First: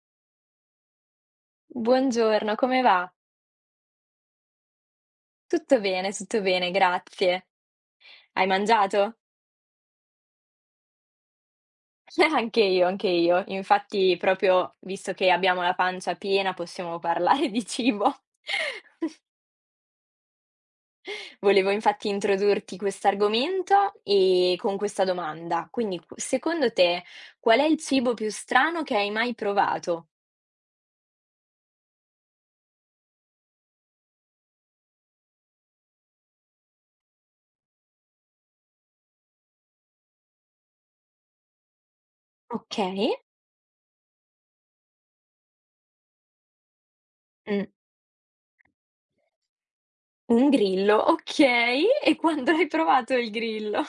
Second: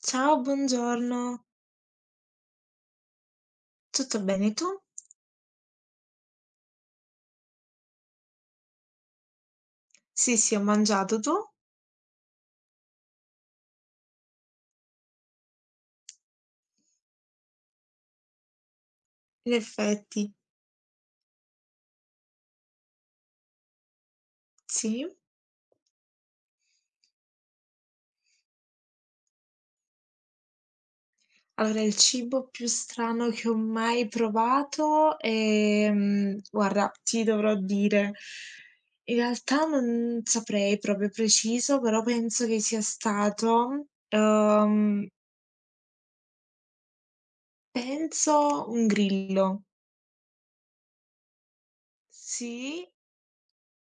Ciao, buongiorno. Buongiorno, come va? Tutto bene tu? Tutto bene, grazie. Hai mangiato? Sì, sì, ho mangiato, tu? Anche io, anche io. Infatti, proprio visto che abbiamo la pancia piena, possiamo parlare di cibo. In effetti, Volevo infatti introdurti quest'argomento e con sì. questa domanda. Quindi, secondo te, qual è il cibo più strano che hai mai provato? Allora, il cibo più strano che ho mai provato, guarda, ti dovrò dire, in realtà non saprei proprio preciso, però penso che sia Okay, stato, mh, penso un grillo. un grillo, okay. E quando hai Sì, provato il grillo?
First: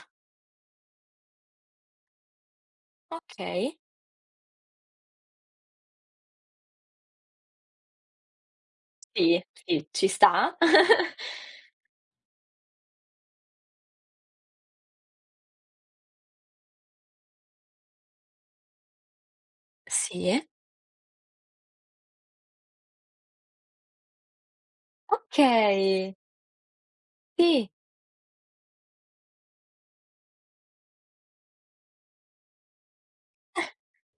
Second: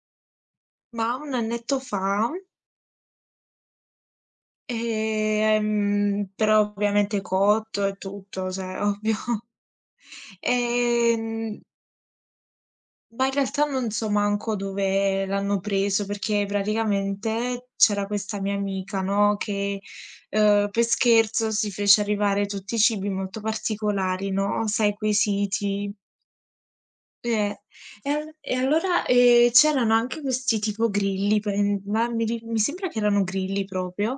ma un annetto fa. Okay, Però ovviamente cotto e tutto, cioè ovvio. sì, sì, ci sta. Ehm, ma in realtà non so manco dove l'hanno preso, perché praticamente c'era questa mia amica, no, che, Sì. Per scherzo si fece arrivare tutti i cibi molto particolari, no, sai quei siti Okay. eh, Sì. e allora, c'erano anche questi tipo grilli, pen ma mi ri mi sembra che erano grilli proprio,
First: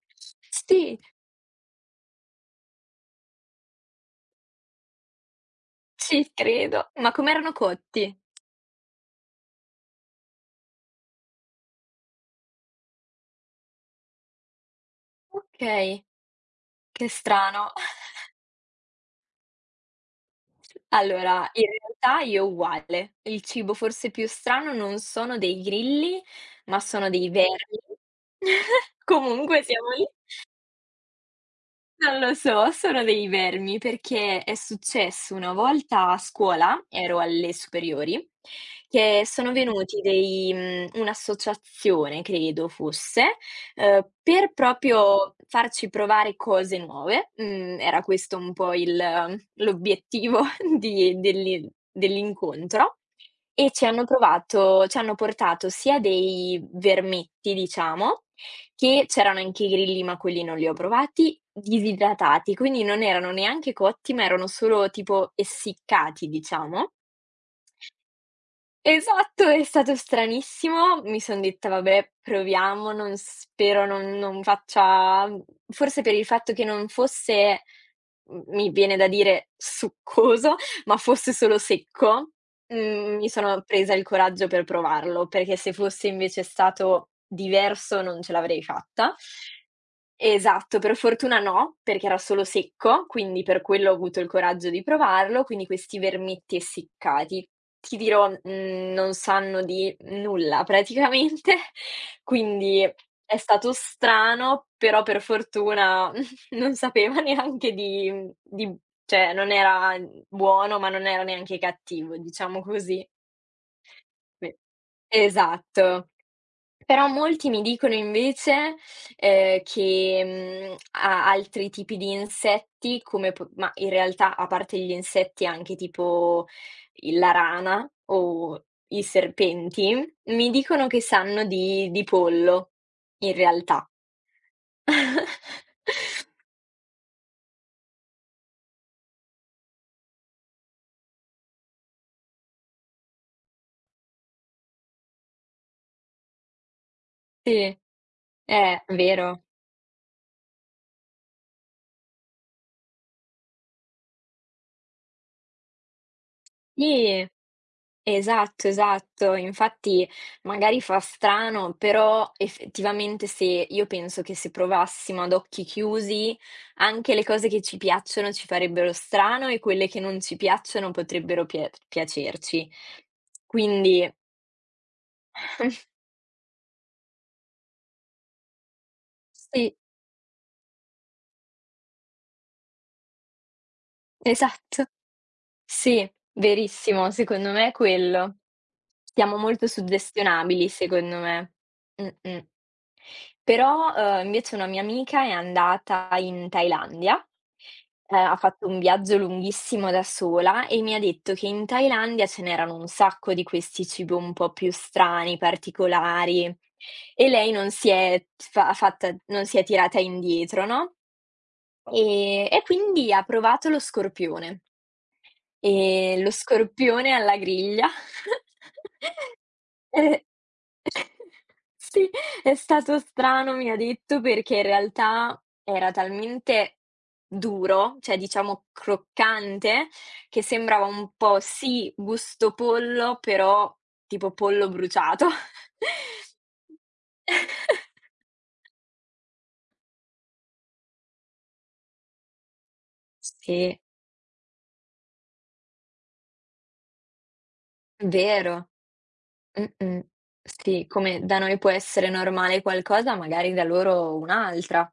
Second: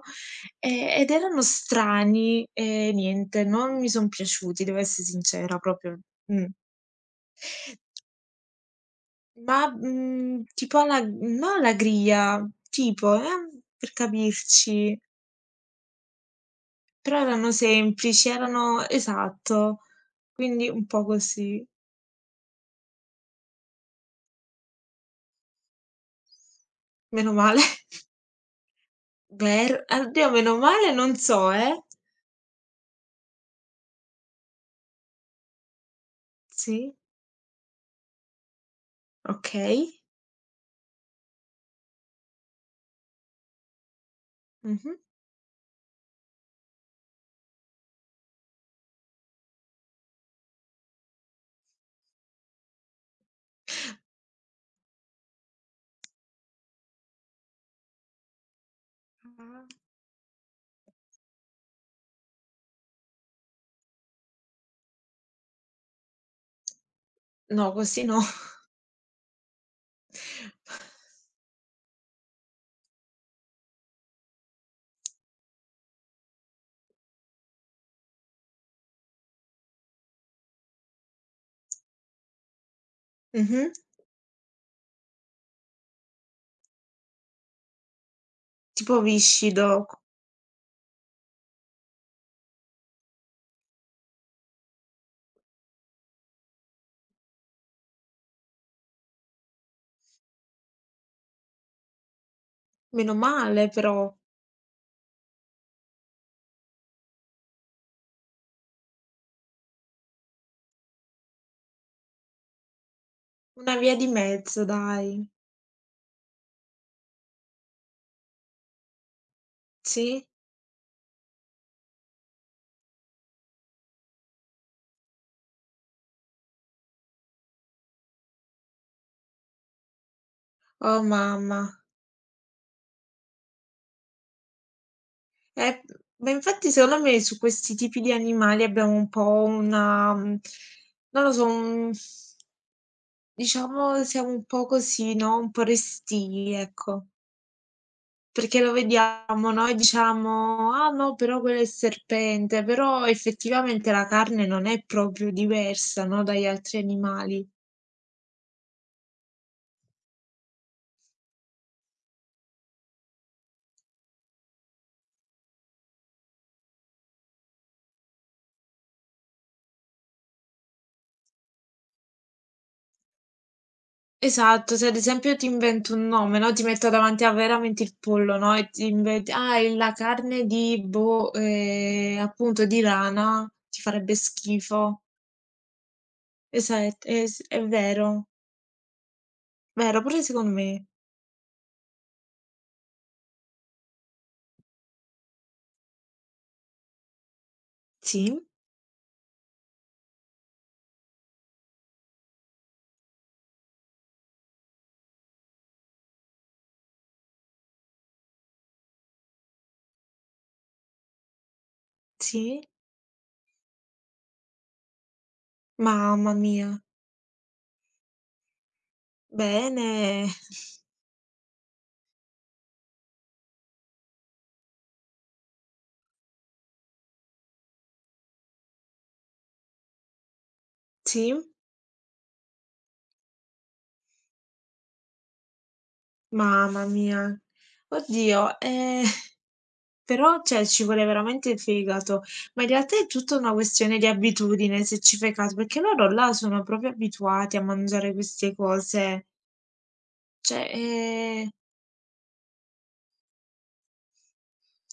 Sì, ed erano strani e niente, non mi son piaciuti, devo esse sincera proprio. ci Mh. credo. Ma com'erano cotti? Tipo alla no alla griglia, tipo, per capirci, Okay, che però erano strano. semplici, erano esatto, quindi un po' Allora, così. in realtà io uguale. Il cibo forse più strano non sono dei grilli, ma sono dei Meno male. vermi. Comunque Ber siamo lì. oddio, meno male non so, eh. Non lo so, sono dei vermi perché è successo una volta a scuola, Sì, ero alle superiori, che sono okay. venuti un'associazione credo fosse, per Mh-mh. proprio farci provare cose nuove. Mhmm, Era questo un po' il l'obiettivo di dell'in dell'incontro e ci hanno portato sia dei vermetti, diciamo, che c'erano anche Ah. i grilli, ma quelli non li ho provati, disidratati, quindi non erano neanche cotti, ma erano solo tipo essiccati, diciamo. No, così no. Esatto, è stato stranissimo. Mi son detta: "Vabbè, proviamo, non spero non non faccia" forse per il fatto che non fosse, m mi viene da dire succoso, ma fosse solo secco, mi sono Mh-mh. presa il coraggio per provarlo, perché se fosse invece stato diverso non ce l'avrei Tipo fatta. viscido. Esatto, per fortuna no, perché era solo secco, quindi per quello ho avuto il coraggio di provarlo, quindi questi vermetti essiccati. Ti dirò, non sanno di nulla praticamente, quindi Meno è male stato però. strano, però per fortuna non sapeva neanche di mhmm, di cioè non era buono, ma non era neanche cattivo, diciamo così. Una via di Sì. mezzo dai. Esatto. Però molti mi dicono invece, Sì? che, mhmm, a altri tipi di insetti come po ma in realtà a parte gli insetti anche tipo il la rana o i serpenti, mi dicono che Oh sanno mamma. di pollo in realtà. Eh, ma infatti secondo me su questi tipi di animali abbiamo un po' una non lo so, un diciamo siamo un po' così, no, un po' restii, ecco. Sì, Perché lo vero. vediamo, noi diciamo: "Ah no, però quello è il serpente", però effettivamente la carne non è proprio diversa, no, dagli altri Sì. animali. Esatto, esatto. Infatti magari fa strano, però effettivamente se io penso che se provassimo ad occhi chiusi, anche le cose che ci piacciono ci farebbero strano e quelle che non ci piacciono potrebbero piacerci. Quindi Esatto, se ad esempio io ti invento un nome, no, ti metto davanti a veramente il pollo, no, e ti inventi: "Ah, è sì, la carne di boh, appunto di rana", ti farebbe esatto. schifo. Sì, Esat verissimo, es secondo è me è vero, quello. Siamo molto vero pure secondo suggestionabili, me. secondo me. Mm, mm. Però, invece una mia amica è andata in Thailandia, ha Sì, fatto un viaggio lunghissimo da sola e mi ha detto che in Thailandia ce n'erano un sacco di questi cibi un po' più strani, particolari e lei non si è fa fatta non si è tirata indietro, no, sì, e quindi ha provato lo scorpione. Lo mamma mia. scorpione alla griglia. Eh. Bene. Sì, è stato strano, mi ha detto, perché in realtà era talmente duro, cioè diciamo croccante, che sembrava un Sì. po', sì, gusto pollo, però tipo pollo bruciato. Mamma mia. Oddio, però cioè ci vuole veramente il fegato, ma in realtà è tutta una Sì, questione di abitudine se ci fai caso, perché loro là sono proprio abituati a mangiare queste vero. cose. Mh-mh. Cioè, Sì, come da noi può essere normale qualcosa, magari da loro un'altra.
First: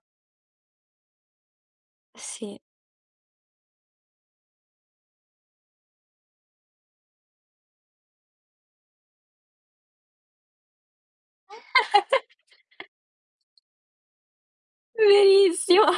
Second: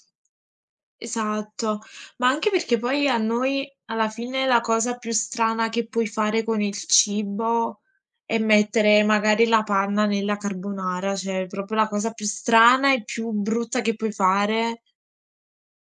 esatto, ma anche Sì. perché poi a noi alla fine la cosa più strana che puoi fare con il cibo è mettere magari la panna nella carbonara, cioè è proprio la cosa più strana e più brutta che puoi fare. Verissimo.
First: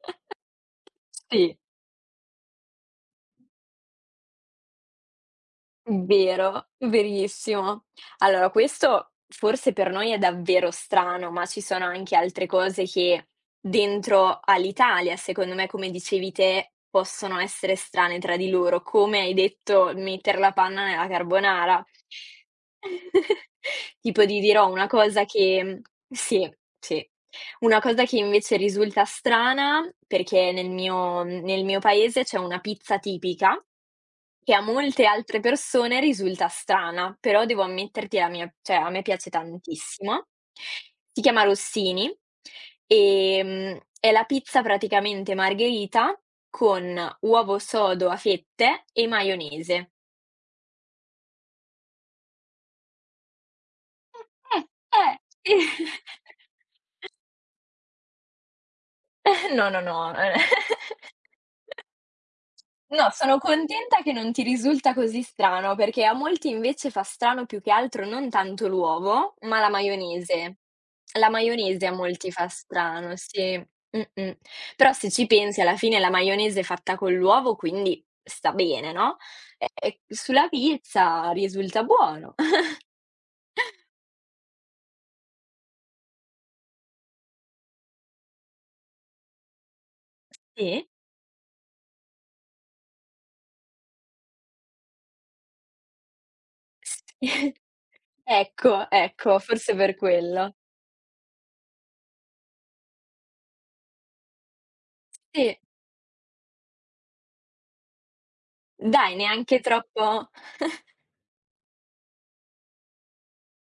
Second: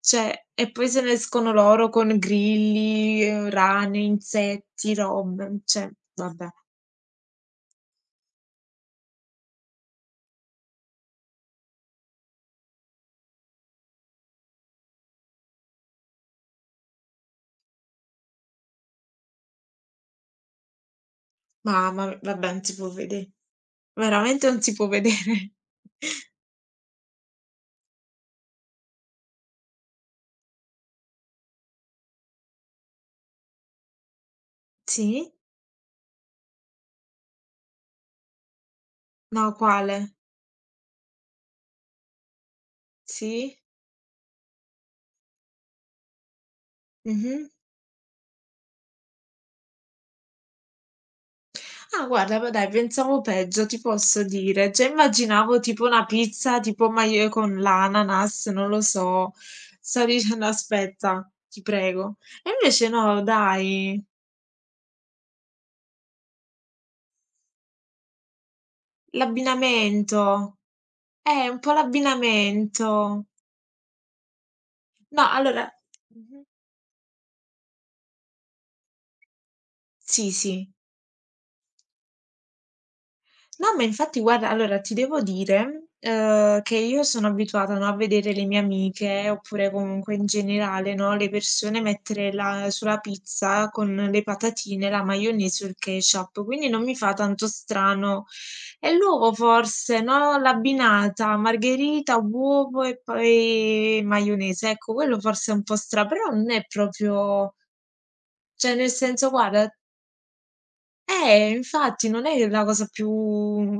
Cioè e poi se ne escono Sì. loro con grilli, rane, insetti, robe, cioè vabbè. Vero, verissimo. Allora questo forse per noi è davvero strano, ma ci sono anche altre cose che dentro all'Italia, secondo me, come dicevi te, possono essere strane tra di loro. Come hai detto, metter la panna nella carbonara. Mamma mi vabbè non si può vede Tipo ti veramente non dirò si una può cosa vedere. che mhmm sì, sì. Una cosa che invece risulta strana, perché nel mio paese c'è una pizza tipica, che a molte Sì? altre persone risulta strana, però devo ammetterti la mia cioè a me piace No, quale? tantissimo. Si chiama Rossini, Sì? È la pizza praticamente margherita con Mh-mh. uovo sodo a fette e maionese. Ah guarda, ma dai, pensavo peggio, ti posso dire. Già Eh, eh, immaginavo tipo una pizza tipo maio con l'ananas, non lo so. no, no, Sto no, dicendo aspetta, ti prego. E invece No, no, sono dai, contenta che non ti risulta così strano, perché a molti invece fa strano più che altro non tanto l'uovo, ma la l'abbinamento. maionese. La Un po' maionese a molti fa strano, l'abbinamento. sì. Mh-mh. Però se No, ci pensi allora alla fine la mh-mh. maionese è fatta con l'uovo, quindi sta bene, no, e Sì, sulla sì. pizza risulta buono. No, ma infatti guarda, allora ti devo dire, che io sono abituata, no, a vedere le mie amiche, oppure comunque in Sì? generale, no, le persone mettere la sulla pizza con le patatine, la maionese o il ketchup, quindi non mi fa tanto Sì. strano. Ecco, E l'uovo ecco, forse per forse, no, quello. l'abbinata margherita, uovo e poi maionese, ecco quello forse è Sì. un po' stra però non è proprio. Cioè nel Dai, senso neanche guarda troppo. Infatti non è la cosa più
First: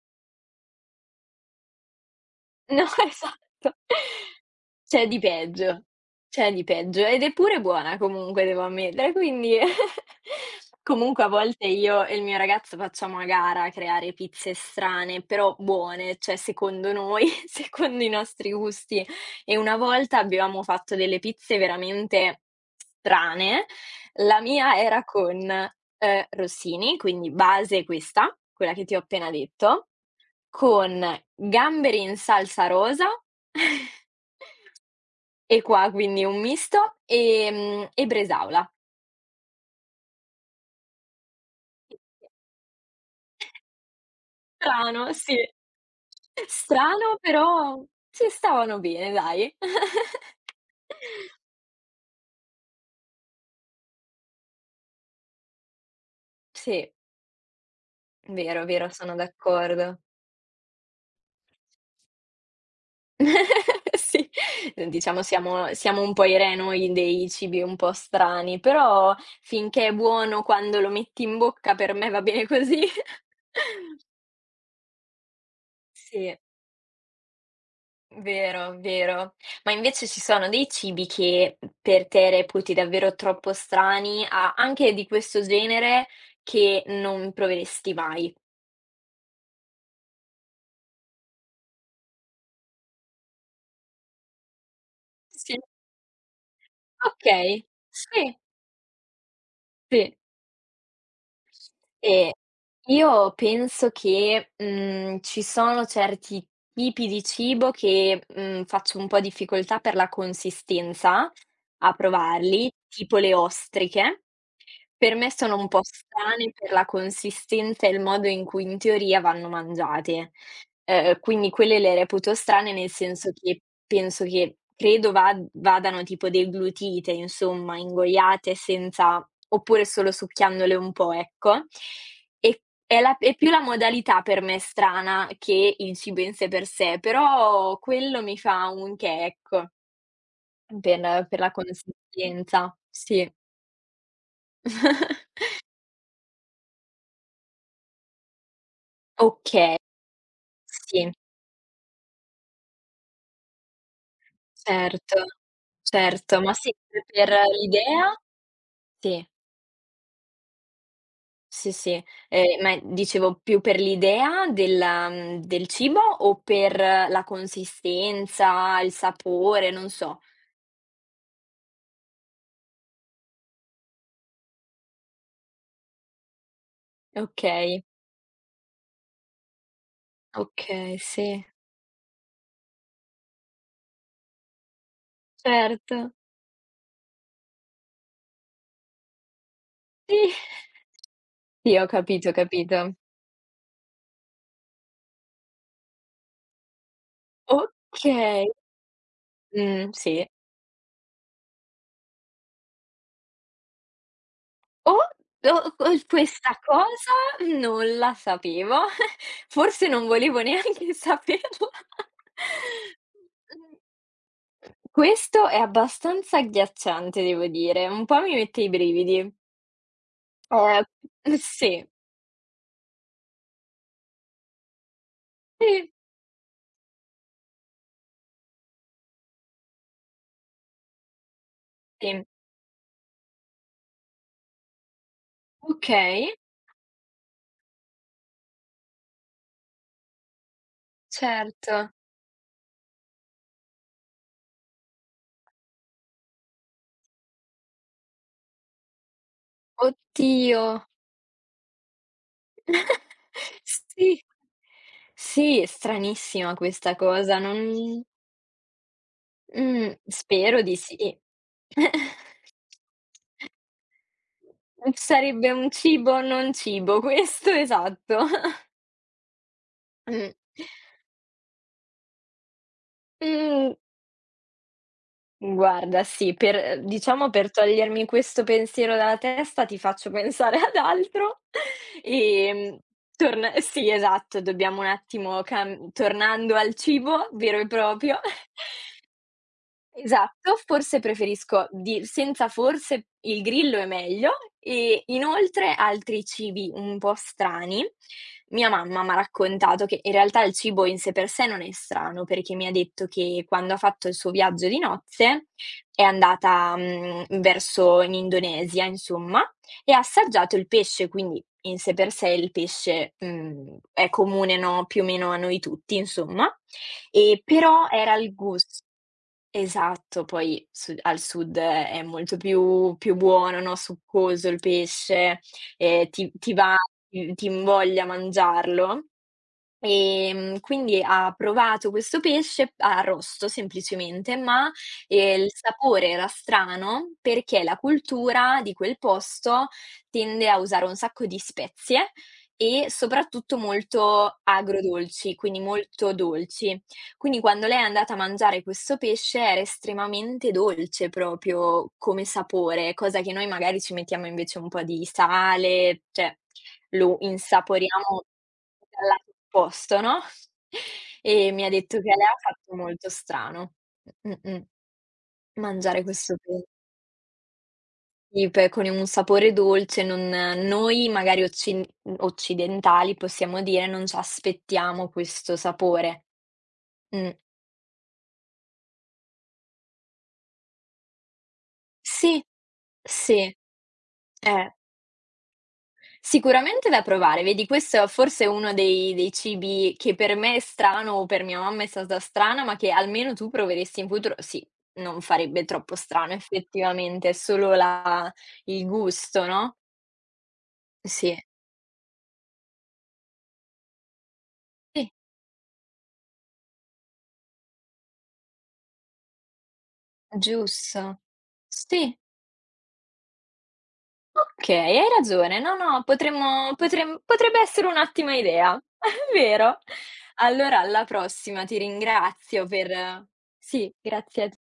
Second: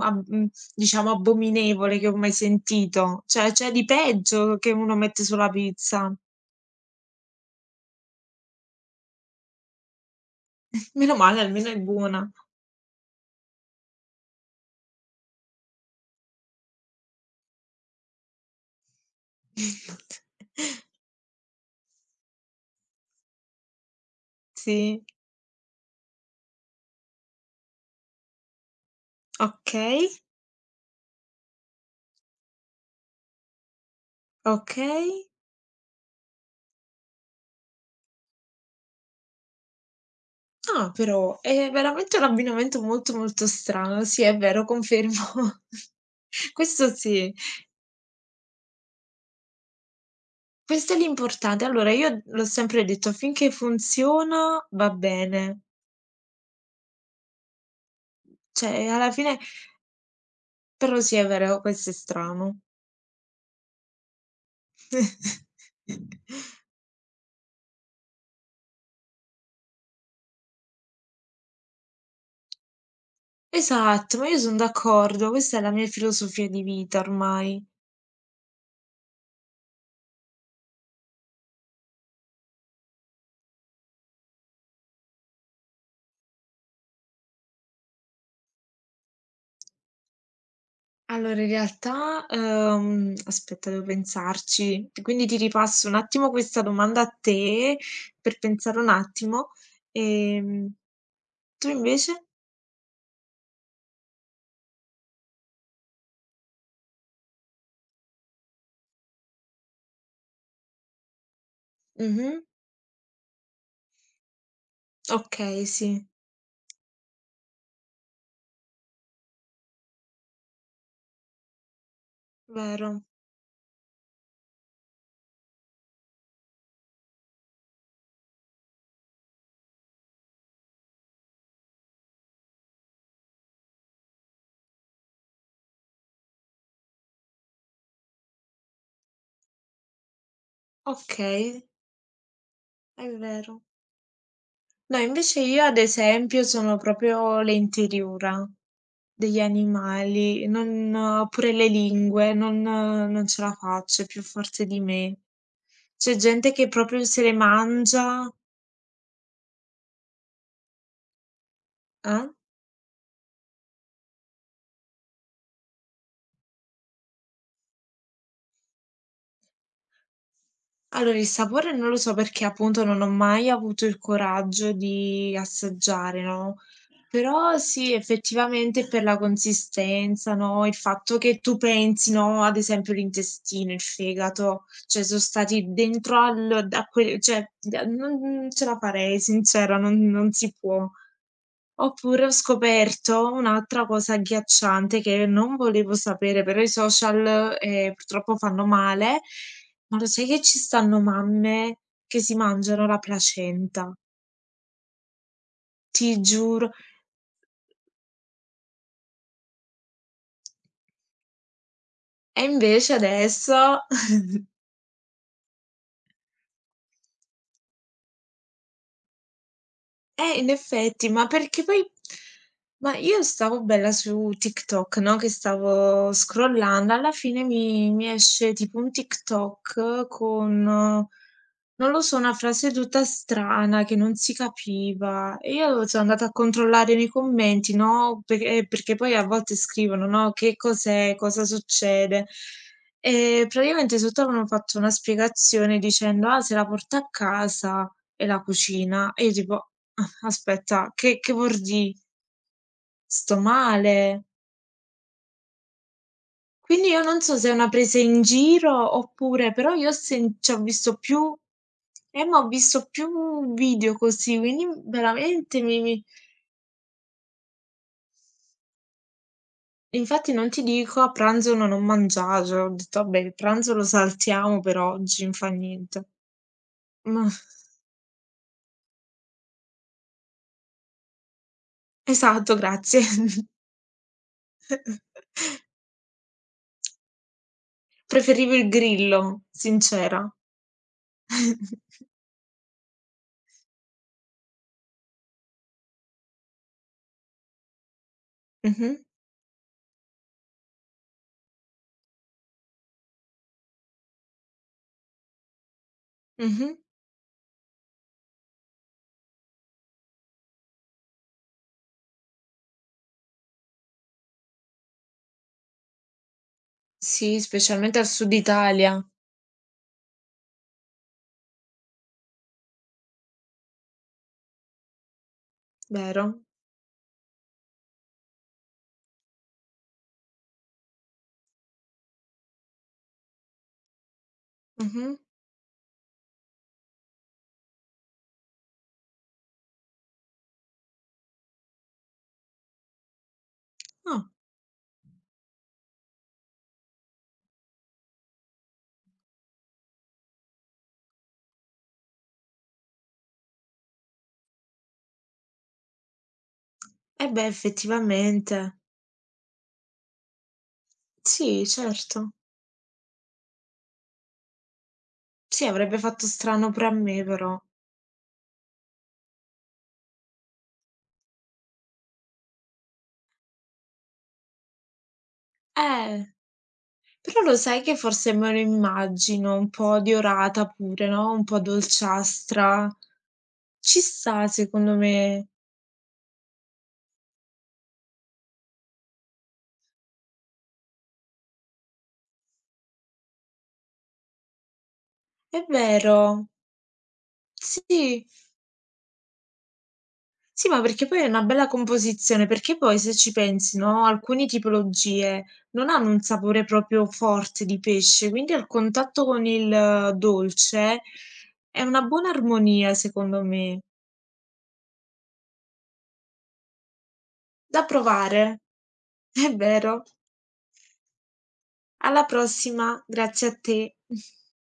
ab mhmm, diciamo abominevole che ho mai No, sentito. Cioè c'è esatto. di peggio che uno C'è di mette sulla peggio, pizza. c'è di peggio ed è pure buona comunque devo ammettere, quindi Meno comunque a male volte almeno è io e il buona. mio ragazzo facciamo a gara a creare pizze strane, però buone, cioè secondo noi, secondo i nostri gusti. E una volta avevamo fatto delle pizze veramente strane. La mia Sì, era con, rossini, quindi base questa, quella che ti ho appena detto, okay, con gamberi in salsa rosa. okay. E qua quindi un misto, e bresaola. Ah, però è veramente un abbinamento molto, molto strano. Sì, è vero, confermo. Strano, sì. Questo Strano sì, però ci stavano bene dai. questo è l'importante. Allora io l'ho sempre detto: finché funziona va bene. Sì, vero, Cioè vero, alla sono fine d'accordo. però sì, è vero, questo è strano. Sì, diciamo siamo un po' i re noi dei cibi un po' strani, però finché è buono quando lo metti in bocca per me va bene così. Esatto, ma io son d'accordo, questa è la mia Sì. filosofia di vita ormai. Vero, vero. Ma invece ci sono dei cibi che per te reputi davvero troppo strani, a anche di questo genere, che non proveresti mai? Allora in realtà, aspetta devo pensarci, quindi ti Sì. ripasso un attimo questa domanda a Okay, te sì, per pensare un attimo. sì. Ehm, Tu invece? Ehm, io penso che, ci sono certi tipi di cibo che, faccio un po' difficoltà per la consistenza a Mh-mh. provarli, tipo le ostriche. Per me sono Okay, un po' sì, strane per la consistenza e il modo in cui in teoria vanno mangiate. Quindi quelle le reputo strane, nel vero. senso che penso che credo va vadano tipo deglutite, insomma, ingoiate senza oppure solo succhiandole un po', ecco. E è più la modalità per me strana che il cibo in sé per sé, però quello mi fa un che, ecco, per la Okay, consistenza, è sì. vero. No, invece io ad esempio sono proprio lente diurna. Degli Okay. animali, Sì, non pure le lingue, non ce la faccio, è più forte di me. certo, C'è certo, gente ma che sì, più proprio se per le l'idea. mangia Sì, sì, sì. eh? Ma dicevo più per l'idea della del cibo o per la consistenza, il sapore, non so. Allora il sapore non lo so perché appunto non ho mai avuto il coraggio di assaggiare, no, però Okay, sì, effettivamente per la consistenza, no, il okay, fatto che sì, tu pensi, no, ad esempio l'intestino, il fegato, cioè son stati certo. dentro al da que cioè, non ce la farei sincera, Sì, non si può. sì, ho Oppure capito, ho ho capito. scoperto un'altra cosa agghiacciante che non volevo sapere, però i social, purtroppo Okay. fanno male, ma lo sai Sì. che ci stanno mamme che si mangiano la placenta? Oh, o Ti questa giuro. cosa non la sapevo, forse non volevo neanche saperla. E invece adesso Mh, questo è abbastanza agghiacciante, devo dire, un po' mi mette i brividi. eh, in Ehm, effetti, ma perché poi sì, ma io stavo bella su TikTok, no, che sì, stavo scrollando, alla fine mi esce tipo un TikTok con, non lo so, sì. una frase tutta strana che non si capiva e io sono andata a Okay, controllare nei commenti, no, per perché poi a volte scrivono, no, che cos'è, cosa certo. succede, e praticamente sotto avevano fatto una spiegazione dicendo: "Ah, se la porta a casa e la cucina." E io tipo Oddio. aspetta, che vuol dì? Sto Sì. male? Sì, è stranissima Quindi questa io non so cosa, se è non una presa in giro oppure però io ho sen cioè spero ho di visto sì. più ma ho visto più video così, quindi Mhmm, Sarebbe veramente un mi cibo non cibo, questo esatto. Mh. infatti non ti dico a pranzo non ho mangiato, ho detto: "Vabbè, il pranzo Mhmm, lo saltiamo per oggi, n fa niente". Guarda sì, per Ma diciamo per togliermi questo pensiero dalla testa ti faccio pensare ad altro, esatto, ehm, grazie. torn sì esatto, dobbiamo un attimo cam tornando al cibo vero e proprio. Preferivo il grillo, sincera. Esatto, forse preferisco di senza forse il grillo è meglio e inoltre altri cibi un po' strani. Mia Mh-mh, mamma m'ha raccontato che in realtà il cibo in sé per sé non è strano, perché mi ha detto che quando ha fatto il suo viaggio di nozze è mh-mh. andata, verso in Indonesia insomma, e ha assaggiato il pesce, quindi in sé per sé il pesce, è comune, no, più o meno a noi tutti insomma, Sì, e però specialmente al era sud il gus. Italia. Esatto, poi su al sud è molto più buono, no, succoso il pesce, ti Vero. ti va ti ti invoglia a mangiarlo. Quindi ha provato questo pesce arrosto semplicemente, ma, Mh-mh. Il sapore era strano perché la cultura di quel posto tende a usare un sacco di spezie e soprattutto Ah, molto agrodolci, quindi molto dolci. Quindi quando lei è andata a mangiare questo pesce era estremamente dolce proprio come sapore, cosa che noi magari ci mettiamo invece un po' di sale, cioè lo eh beh, insaporiamo effettivamente. dal lato opposto, no, e mi Sì, ha detto che a lei certo. ha fatto molto strano. Mh-mh. Sì, avrebbe Mangiare fatto questo pe strano pure a me però. sì, pe con un sapore dolce, non noi magari occin occidentali, possiamo dire, non ci aspettiamo questo sapore. Eh, Mh. però lo sai che forse me lo immagino un po' diorata pure, no, un po' Sì, dolciastra. sì, Ci sta eh. secondo me. Sicuramente da provare, vedi questo è forse uno dei cibi che per me è strano o per mia mamma è stata strana, ma che almeno tu proveresti in futuro sì, non È farebbe troppo strano vero. effettivamente, è solo Sì. la il gusto, no, Sì, ma perché poi è sì, una bella composizione, perché poi se ci pensi, no, alcune sì, tipologie non hanno un sapore proprio forte di pesce, quindi al contatto con il dolce giusto. è una Sì, buona armonia secondo me. okay, hai ragione. No, no, potremmo potrem potrebbe Da essere un'ottima provare. idea, è È vero. vero. Allora alla prossima, ti Alla ringrazio prossima, per grazie a sì, te. grazie a te.